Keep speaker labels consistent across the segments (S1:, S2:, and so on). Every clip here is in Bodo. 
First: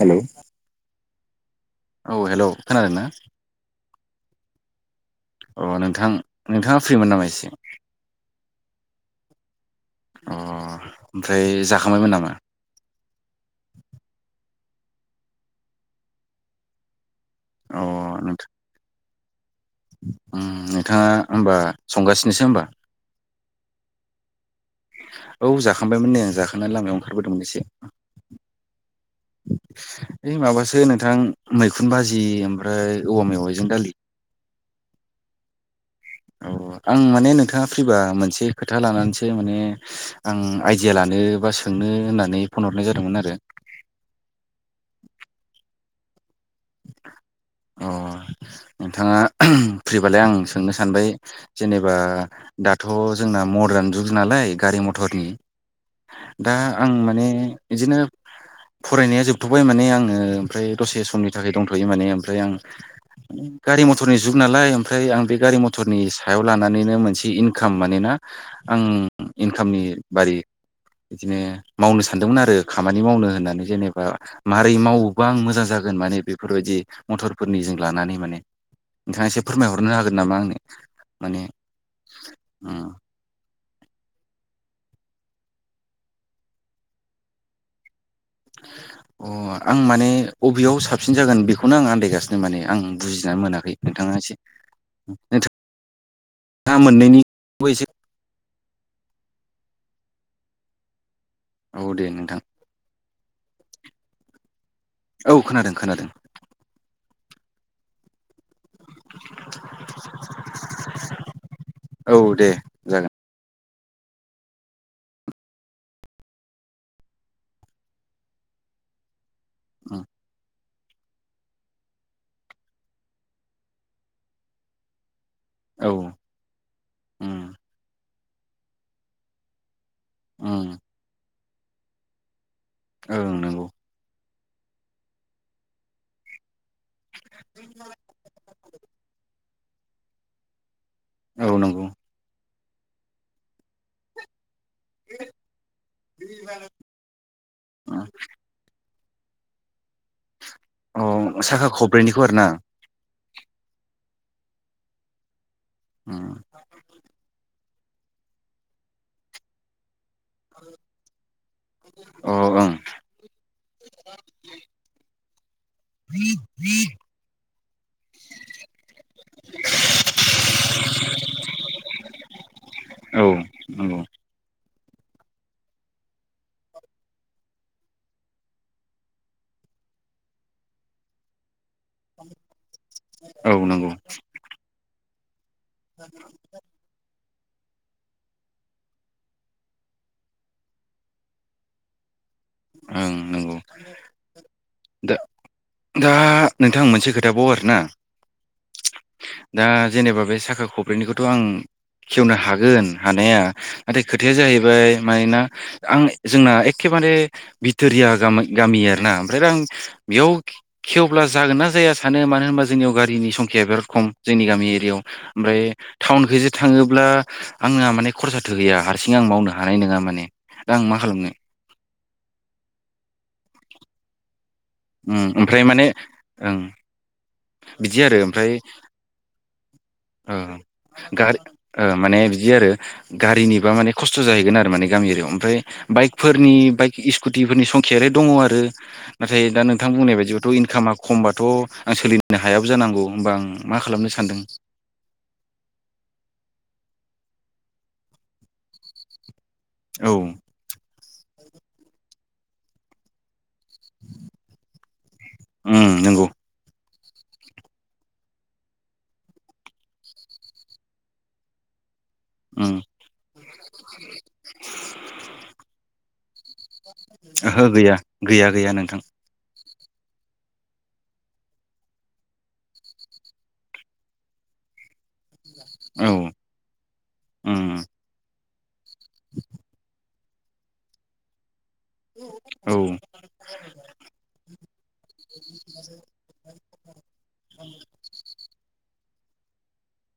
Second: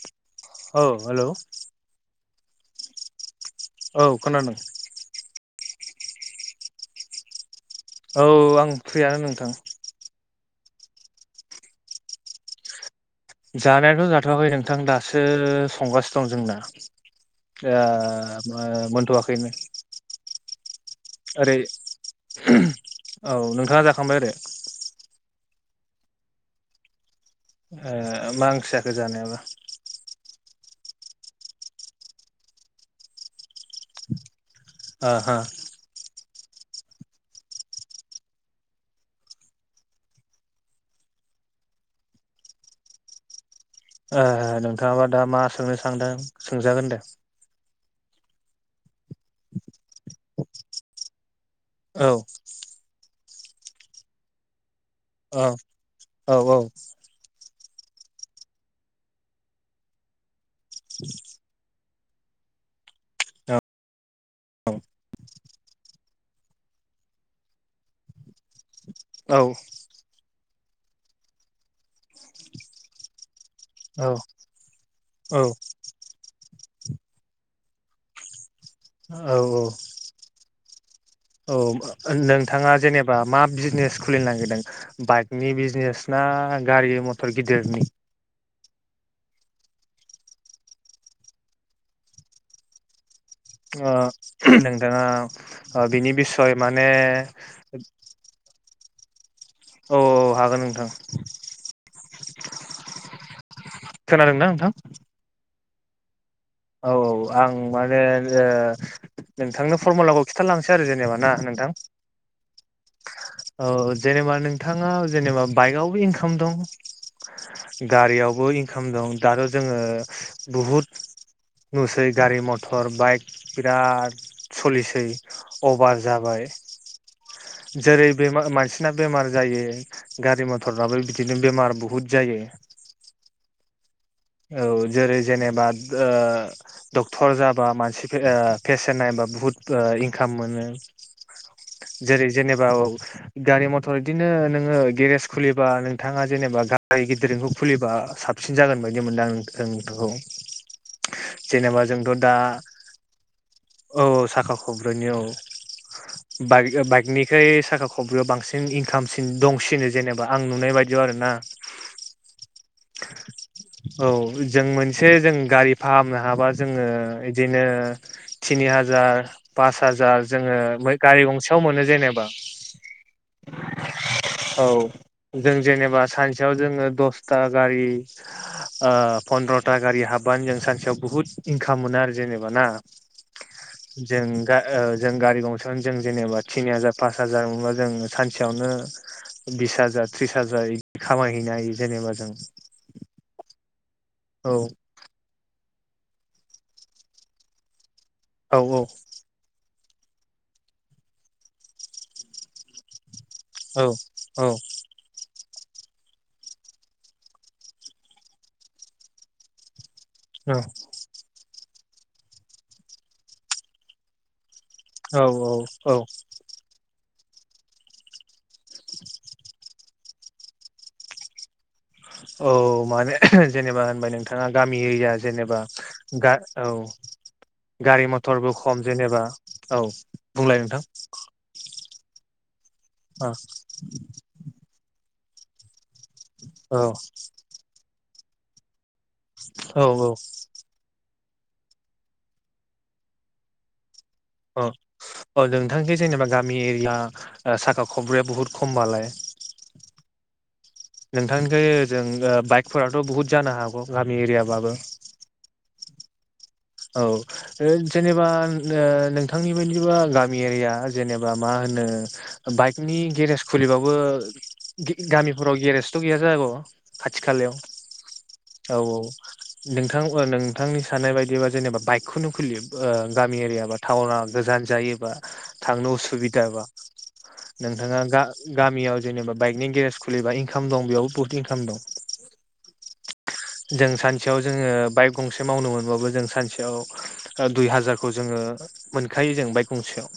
S1: हेलौ
S2: औ हेल'।
S1: औ, हेल'! खोनादों ना?
S2: औ खोनादों।
S1: अ नोंथां, नोंथाङा फ्रिमोन नामा एसे।
S2: औ, आं फ्रियानो नोंथां।
S1: अ, ओमफ्राय जाखांबायमोन नामा?
S2: जानायाथ' जाथ'वाखै नोंथां दासो संगासिनो दं जोंना।
S1: अ
S2: आ
S1: नोंथां
S2: ओ मोनथ'वाखैमोन।
S1: उम नोंथाङा होमबा संगासिनोसो होमबा?
S2: औ नोंथाङा जाखांबाय आरो?
S1: औ जाखांबायमोन, नै जाखांनानै लामायाव ओंखारबोदोंमोन एसे।
S2: ओ मा ओंख्रि जाखो जानायाबा
S1: ओइ माबासो नोंथां मैखुन बाजि ओमफ्राय औवा मेवाइजों दालि।
S2: ओ ओ।
S1: औ औ। आं माने नोंथाङा फ्रिबा मोनसे खोथा लानानैसो माने आं आइडिया लानो बा सों- नो होननानै फन हरनाय जादोंमोन आरो।
S2: ए नोंथाङाबा दा मा सोंनो सानदों सोंजागोन दे।
S1: अ नोंथाङा ओहोम फ्रिबालाय आं सोंनो सानबाय जेनेबा
S2: औ
S1: दाथ' जोंना मदार्न जुग नालाय गारि मथर रांनि।
S2: औ औ
S1: दा
S2: औ
S1: आं माने बिदिनो फरायनाया जोबथ'बाय माने आङो ओमफ्राय दसे समनि थाखाय दंथ'यो माने ओमफ्राय आं गारि मथरनि जुग नालाय ओमफ्राय आं बे गारि मथरनि सायाव लानानैनो मोनसे इनकाम मानोना आं
S2: औ
S1: इनकामनि बारै बिदिनो मावनो सानदोंमोन आरो खामानि मावनो होननानै। जेनेबा मारै मावोबा आं
S2: औ
S1: मोजां जागोन माने बेफोरबायदि मथरफोरनि जों लानानै माने। नोंथाङा
S2: औ
S1: एसे फोरमायहरनो हागोन नामा आंनो? माने
S2: औ नोंथाङा
S1: उम
S2: जेनेबा मा बिजनेस खुलिनो नागिरदों बाइकनि बिजनेस ना गारि मथर गिदिरनि?
S1: अ आं माने अबेयाव साबसिन जागोन बेखौनो आं आन्दायगासिनो माने। आं बुजि ना मोनाखै।
S2: ओ
S1: नोंथाङा एसे
S2: नोंथाङा
S1: नोंथां
S2: ओ बिनि बिसय
S1: ना
S2: माने
S1: मोनैनायनिबो एसे
S2: औ औ हागोन नोंथां।
S1: औ दे नोंथां।
S2: खोनादों ना नोंथां।
S1: औ खोनादों खोनादों।
S2: औ औ। आं माने ओ नोंथांनो फरमुलाखौ खिन्थालांसै आरो जेनेबा ना नोंथां।
S1: औ दे जागोन
S2: औ जेनेबा नोंथाङा जेनेबा बाइकआवबो इनकाम दं गारियावबो इनकाम दं। दाथ' जोङो
S1: उम
S2: बहुत नुसै गारि मथर बाइक बिराद सलिसै।
S1: औ
S2: अभार जाबाय
S1: उम
S2: जेरै बे मानसिना बेमार जायो, गारि
S1: उम
S2: मथरफ्राबो बिदिनो बेमार बहुद जायो।
S1: औ नंगौ।
S2: औ जेरै जेनेबा ओ डक्टर जाबा मानसि पेसेन्ट नायबा बुहुथ इनकाम मोनो,
S1: औ नंगौ।
S2: औ गारि मथर बिदिनो नो गेरेज खुलिबा नोंथाङा जेनेबा गारि गिदिरखौ खुलिबा साबसिन जागोन बाय दि मोनदों जों।
S1: अ साखा
S2: जेनेबा जोंथ'
S1: खब्रैनिखौ आरो
S2: दा
S1: ना
S2: औ साखा खबब्रैनि
S1: उम
S2: औ। बाइक बाइकनिख्रै साखा खब्रैयाव बांसिन इनकामसिन दंसिनो। जेनेबा आं नुनाय बायदियाव आरो ना।
S1: अ ओं
S2: औ जों मोनसे जों गारि फाहामनो हाबा जोङो इदिनो थिनि हाजार पास हाजार जोङो गारि गंसेयाव मोनो जेनेबा
S1: औ नोंगौ।
S2: जों जेनेबा सानसेयाव जोङो दसथा गारि ओ पन्द्रथा गारि हाबानो जों सानसेयाव बुहुत इनकाम मोनो आरो जेनेबा ना।
S1: औ नंगौ
S2: जों गा ओ जों गारि गं सेयाव जों जेनेबा थिनि हाजार पास हाजार मोनबा जों सानसेयावनो बिस हाजार त्रिस हाजार इदि खामायहैनो हायो जेनेबा जों।
S1: ओं नंगौ।
S2: औ।
S1: दा दा नोंथां मोनसे खोथाबाव आरो ना।
S2: औ औ।
S1: दा जेनेबा बे साखा खब्रैनिखौथ' आं खेवनो हागोन। हानाया
S2: औ
S1: नाथाय खोथाया
S2: औ
S1: जाहैबाय मानोना आं जोंना एखेबारे भिथोरिया गामा गामि आरो ना ओमफ्राय आं बेयाव खेवब्ला जागोन ना जाया सानो मानो होनबा जोंनियाव गारिनि संखिया बिराद खम जोंनि गामि याव
S2: औ
S1: ओमफ्राय
S2: औ औ
S1: टाउनखोजि थाङोब्ला आंना माने खरसाथ' गैया हारसिं आं मावनो हानाय नङा माने। दा आं मा खालामनो?
S2: औ माने जेनेबा होनबाय नों ओ गामि एरिया
S1: ओम
S2: जेनेबा
S1: ओमफ्राय माने
S2: गा
S1: ओं
S2: औ
S1: बिदि
S2: गारि
S1: आरो ओमफ्राय
S2: मथरबो खम जेनेबा। औ
S1: ओ
S2: बुंलाय नोंथां।
S1: गारि ओ माने बिदि आरो
S2: औ
S1: गारिनिबा माने खस्थ' जाहैगोन आरो माने गामियरियाव ओमफ्राय बाइकफोरनि बाइक
S2: औ
S1: स्कुटिफोरनि संखियालाय दङ' आरो नाथाय दा नोंथां
S2: औ
S1: बुंनाय बायदिबाथ' इनकामा खमबाथ' आं सोलिनो हायाबो जानांगौ, होमबा आं मा खालामनो सा
S2: अ अ नोंथांखि जेनेबा गामि एरिया ओ साखा खब्रैया बहुत खमबालाय
S1: औ
S2: नोंथांनिखै जों ओ बाइकफोराथ' बुहुत जानो हा गामि एरियाबाबो
S1: उम नंगौ
S2: औ जेनेबा ओ नोंथांनि बायदिबा गामि एरिया जेनेबा मा होनो
S1: उम
S2: बाइकनि गेरेज खुलिबाबो गामिफोराव गेरेजथ' गैया जाग'। खाथि खालायाव
S1: ओहो गैया गैया गैया
S2: औ
S1: नोंथां
S2: औ। नोंथां [unintelligible] नोंथांनि साननाय बायदिबा जेनेबा बाइकखौनो खुलि ओ गामि एरिया बा थाउना गोजान जायोबा थांनो
S1: औ
S2: उसुबिदा बा
S1: उम
S2: नोंथाङा गा गामियाव जेनेबा बाइकनि गेरेज खुलिबा इनकाम दं, बेयावबो बहुत इनकाम दं।
S1: औ
S2: जों सानसेयाव जोङो बाइक गंसे मावनो मोनबाबो जों सानसे ओ दुइ हाजारखौ जोङो मोनखायो जों बाइक गंसेयाव।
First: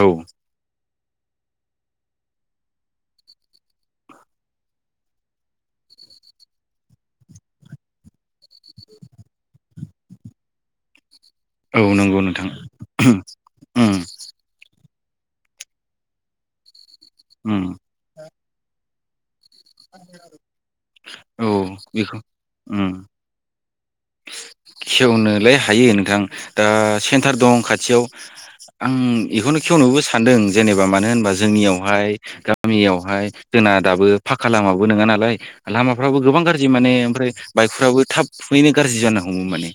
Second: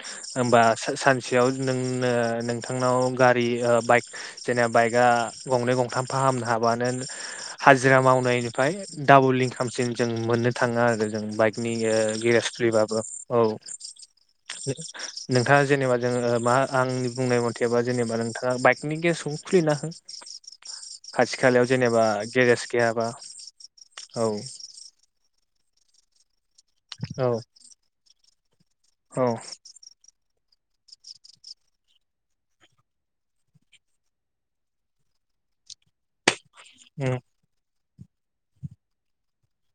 S1: औ
S2: होमबा सानसेयाव नोंनो नोंथांनाव गारि ओ बाइक जेने बाइकआ गंनै गंथाम फाहामनो हाबानो हाजिरा मावनायनि [unintelligible] डाबल इनकामसो जों मोननो थाङो आरो जों बाइकनि ओ
S1: औ नंगौ
S2: गेरेज
S1: नोंथां
S2: खुलिबाबो। औ।
S1: उम
S2: नोंथाङा जेनेबा जोङो मा आंनि बुंनाय
S1: उम
S2: मथेबा जेनेबा नोंथाङा बाइकनि गेसखौ खुलिना हो। खाथि
S1: औ
S2: खालायाव जेनेबा
S1: बेखौ
S2: गेरेज
S1: उम
S2: गैयाबा। औ।
S1: बे हायो नोंथां दा
S2: औ
S1: सेन्टार दं खाथियाव। आं
S2: औ
S1: इखौनो खेवनोबो सान्दों। जेनेबा मानो होनबा जोंनियावहाय गामियावहाय जोंना दाबो फाक्का लामाबो नङा नालाय लामाफ्राबो गोबां गाज्रि माने
S2: उम
S1: ओमफ्राय बाइकफ्राबो थाब फुयैनो गाज्रि जानो हमो माने।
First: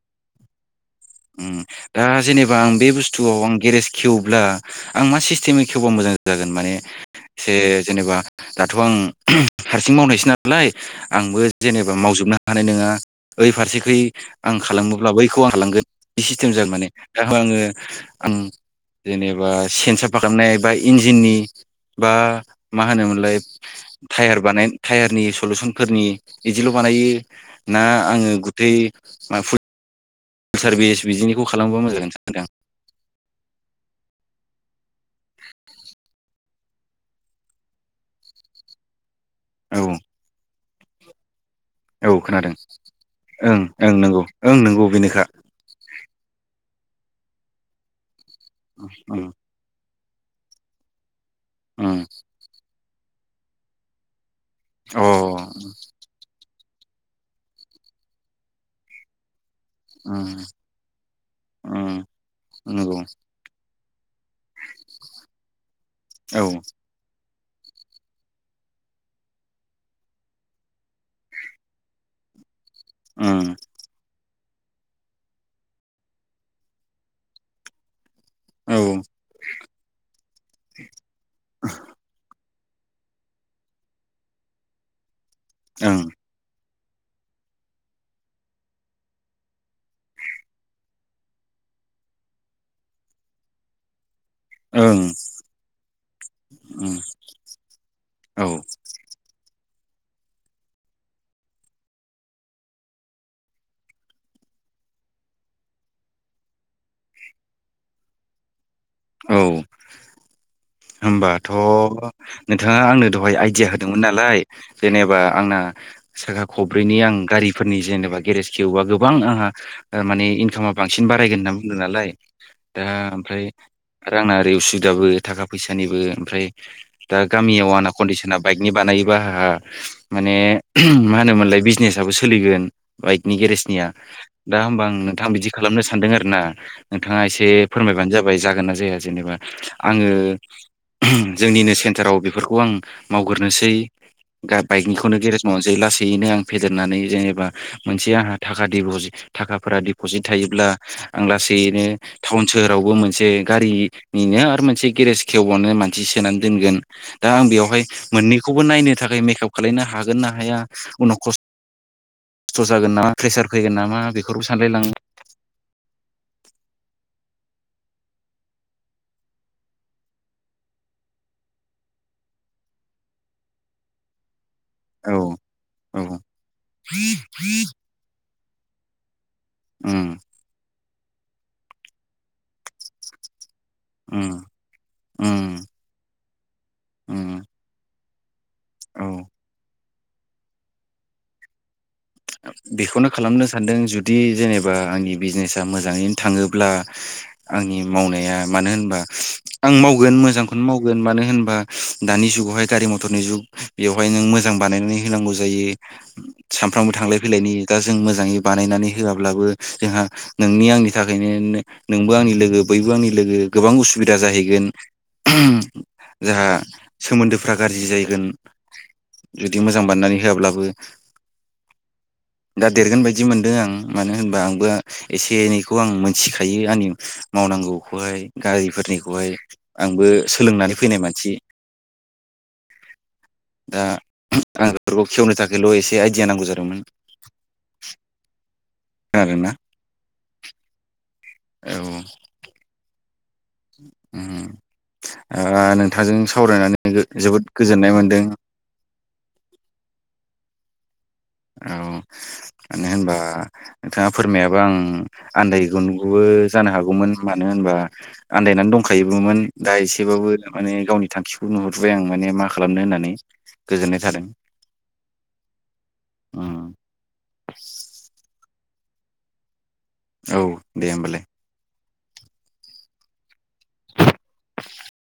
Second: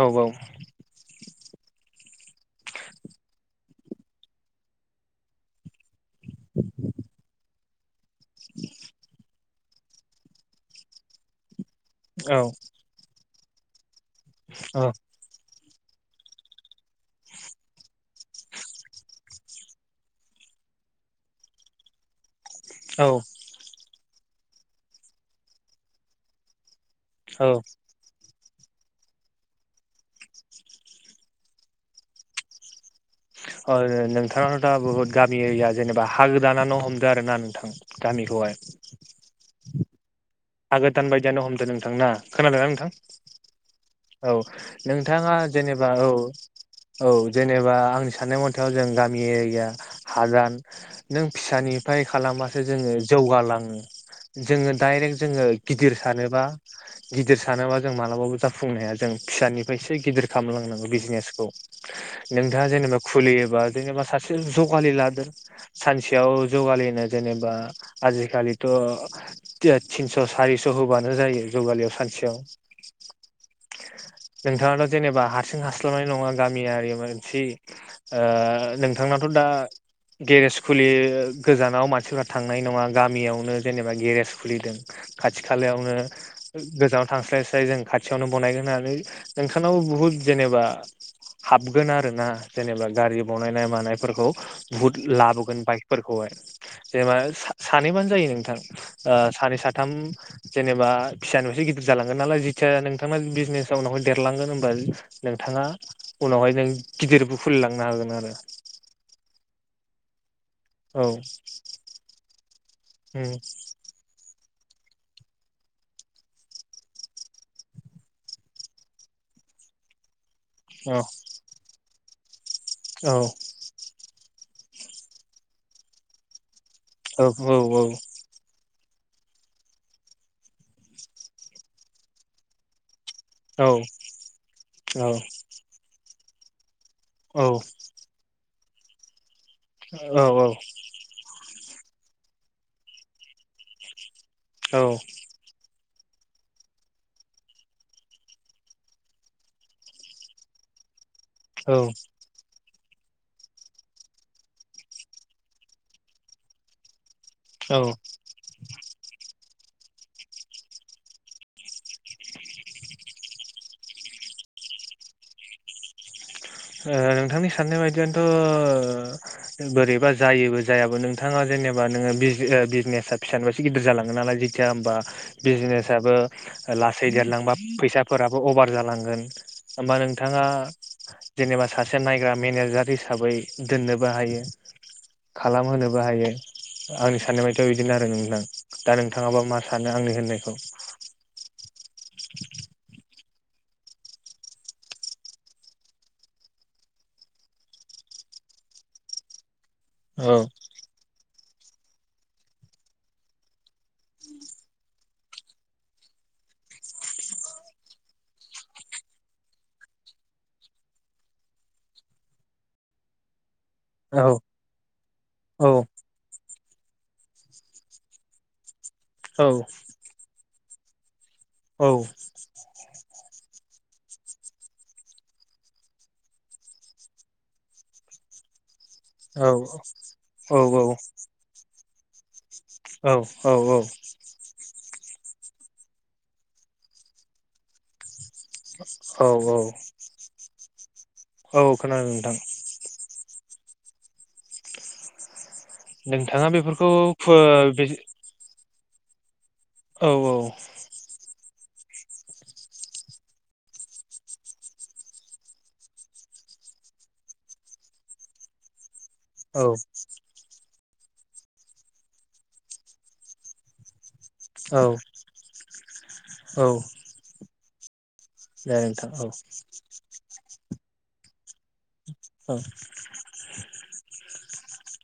S2: औ औ।
S1: उम दा जेनेबा आं बे बुस्थुआव आं गेरेज खेवब्ला आं मा सिस्टेमे खेवबा मोजां जागोन माने एसे जेनेबा दाथ' आं हारसिं मावनायसो नालाय? आंबो जेनेबा मावजोबनो
S2: औ
S1: हानाय नोङा। ओइ फारसेखै आं खालामोब्ला बैखौ आं हालांगोन सिस्टेम जाया। माने दा आङो आं जेनेबा से [unintelligible] खालामनाय बा इन्जिननि बा मा
S2: औ
S1: होनोमोनलाय? थायार बानायनज थायारनि सलुसनफोरनिदिल' बानायो
S2: औ औ
S1: ना? आङो गुतै आ फुत सारभिस बिजिनिखौ खालामबा मोजां जागोन सानदों [unintelligible]
S2: अ नो नोंथाङाव दा बुहुत गामि एरिया जेनेबा हा गो दानानानै हमदो आरो ना नोंथां? बेखौहाय
S1: औ
S2: हागोदान बायदियानो हमदों नोंथांना खोनादों नोंथां?
S1: ओं ओं नंगौ
S2: औ
S1: ओं नंगौ बेनोखा
S2: नोंथाङा जेनेबा औ औ जेनेबा आंनि साननाय मथाव जों गामि
S1: उम
S2: एरिया हादान नों फिसानिफाय
S1: उम
S2: खालामबासो जोङो जौगालाङो। जोङो
S1: अ
S2: दाइरेक्ट जोङो गिदिर सानोबा गिदिर सानोबा जों मालाबाबो जाफुंनो हाया। जों फिसानि फायसो गिदिर
S1: उम
S2: खालामलांनांगौ बिजनेसखौ।
S1: उम
S2: नोंथाङा जेनेबा
S1: नंगौ
S2: खुलियोबा जेनेबा सा सो जगालि लादो। सानसेयाव
S1: औ
S2: जौगालिनो जेनेब बा आजिखालिथ' ते [unintelligible] थिनस' सारिस' होबानो जायो जुगालियाव सानसेयाव।
S1: उम
S2: नोंथाङाथ' जेनेबा हारसिं हास्लाबनाय नङा। गामियारि मोनसे
S1: औ
S2: ओ
S1: ओं
S2: नोंथांनाथ' दा गेरेज खुलि ओ गोजानाव मानसिफ्रा थां नाय नङा गामियावनो जेनेबा गेरेज खुलिदों। खाथि
S1: ओं
S2: खालायावनो [unintelligible] गोजानाव थांस्लाय स्लाय जों खाथियावनो बनायगोन होननानै नोंथांनावबो बुहुत जेनेबा हाबगोन आरो ना जेनेबा गारि बनायनाय मानायफोरखौ बुहुथ
S1: उम
S2: लाबोगोन बाइकफोरखौहाय जेनेबा सा सानैबानो जायो
S1: औ
S2: नोंथां ओ सानै साथ थाम जेनेबा फिसानिफायसो गिदिर जालांगोन नालाय जिथिया नोंथांना बिजनेजाव नहय देरलांगोन होनबा [unintelligible] नोंथाङा उनावहाय नों गिदिरबो खुलिलांनो हागोन आरो।
S1: औ
S2: औ
S1: होमबाथ' नों थाङा आंनो दहाय आइडिया होदोंमोन नालाय। जेनेबा आंना साखा खब्ब्रैनि आं गारिफोरनि जेनेबा गेरेज खेवबा गोबां आंहा ओ माने इंक खामा बांसिन बारायगोन होनना बुंदों नालाय दा
S2: औ
S1: ओमफ्राय आरो आंना ओरै उसुबिदाबो थाखा फैसानिबो ओमफ्राय दा गामियाव आना
S2: औ
S1: कन्डिसिना बाइक नि बानायोबा आहा माने [unintelligible] मा होनोमोनलाय बिजनेसआबो सोलिगोन। बाइकनि
S2: औ
S1: गेरेजनिया दा होमबा आं नोंथां बिदि खालामनो सानदों आरो ना। नोंथाङा
S2: औ
S1: एसे फोरमायबानो जाबाय जागोन ना जाया जेनेबा आङो
S2: औ
S1: जोंनिनो सेन्थाराव बेफोरखौ आं मावगोरनोसै गा बाइकनिखौनो गेरेज मावनोसै लास सैयैनो आं फेदेरनानै जेनेबा मोनसे आंहा थाखा दिबजि थाखाफोरा देपजिट थायोब्ला आं
S2: औ
S1: लासैयैनो थाउन सोहोरावबो मोनसे गारिनिनो आरो मोनसे गेरेज खेवबावनो मानसि सोनानै दोनगोन दा आं
S2: औ औ
S1: बेयावहाय मोननै खौबो नायनो थाखाय मेखाप लायनो हागोन ना हाया उनाव खस स्थ' जागोन नामा फ्रेसार फैगोन नामा बेफोरबो सानलाय लाङो।
S2: ओ नोंथांनि साननाय बायदियानथ' बोरैबा जायोबो जायाबो नोंथाङा जे जेनेबा नोङो बिज ओ बिजनेस आ फिसानिबा सो गिदिर जालाङो नालाय जि थिया होमबा
S1: औ
S2: बिजनेस
S1: औ
S2: आबो लासै देरलांबा फैसाफोराबो अभार जालांगोन। होमबा
S1: उम
S2: नोंथाङा जेनेबा सासे नायग्रा मेनेजार हिसाबै दोननोबो
S1: उम
S2: हायो
S1: उम
S2: खालामहोनोबो हायो आंनि
S1: उम
S2: साननायबादियाव इदिनो आरो नों दा
S1: औ
S2: नोंथाङाबा मा सानो आंनि होननायखौ
S1: बेखौनो खालामनो सानदों जुदि जेनेबा आंनि बिजनेसा मोजाङैनो थाङोब्ला आंनि मावनाया मानो होनबा आं मावगोन
S2: औ
S1: मोजांखौनो मावगोन मानो होनबा बा दानि जुगावहाय खाथि मथरनि जुग बेवहाय नों मोजां बानायनानै होनांगौ जायो सानफ्रामबो थांलाय फैलायनि दा जों मोजाङै बानायनानै होआब्लाबो जोंहा नोंनि आंनि थाखायनो नोंबो आंनि लोगो बैबो आंनि लोगो। गोबां उसुबिदा
S2: औ
S1: जाहैगोन ओहोम
S2: औ
S1: जाहा। सोमोन्दोफ्रा गाज्रि जायैगोन
S2: औ
S1: जुदि मोजां बानायनानै होआब्लाबो।
S2: औ
S1: दा देरगोन बायदि। इदि मोनदों आं मानो होनबा आंबो एसे एनैखौ आं मोनथिखायो आंनि मावनांगौखौबो। गारिफोरनिखौहाय
S2: औ
S1: आंबो
S2: औ
S1: सोलोंनानै फैनाय मानसि।
S2: औ औ औ
S1: दरखौ खेवनो थाखायल' एसे आइडिया नांगौ जादोंमोन।
S2: औ
S1: खोनादोंना
S2: औ औ खोनादों नोंथां।
S1: उम ओ नोंथाजों
S2: नोंथाङा बेफोरखौ
S1: सावरायनानै
S2: फो
S1: जोबोद
S2: बे
S1: गोजोननाय मोन्दों।
S2: औ औ।
S1: औ मानो होनबा नोंथाङा फोरमायाबा आं आन्दायगोनबो जानो हागौमोन मानो होनबा बा आन्दायनानै दंखायोबोमोन
S2: औ
S1: दा एसेबाबो माने गावनि थांखिखौ नुहुरबाय आं माने मा खालामनो होननानै गोजोननाय थादों
S2: औ
S1: उम
S2: औ
S1: [inaudible]
S2: जागोन नोंथां औ
S1: औ दे होमबालाय
S2: औ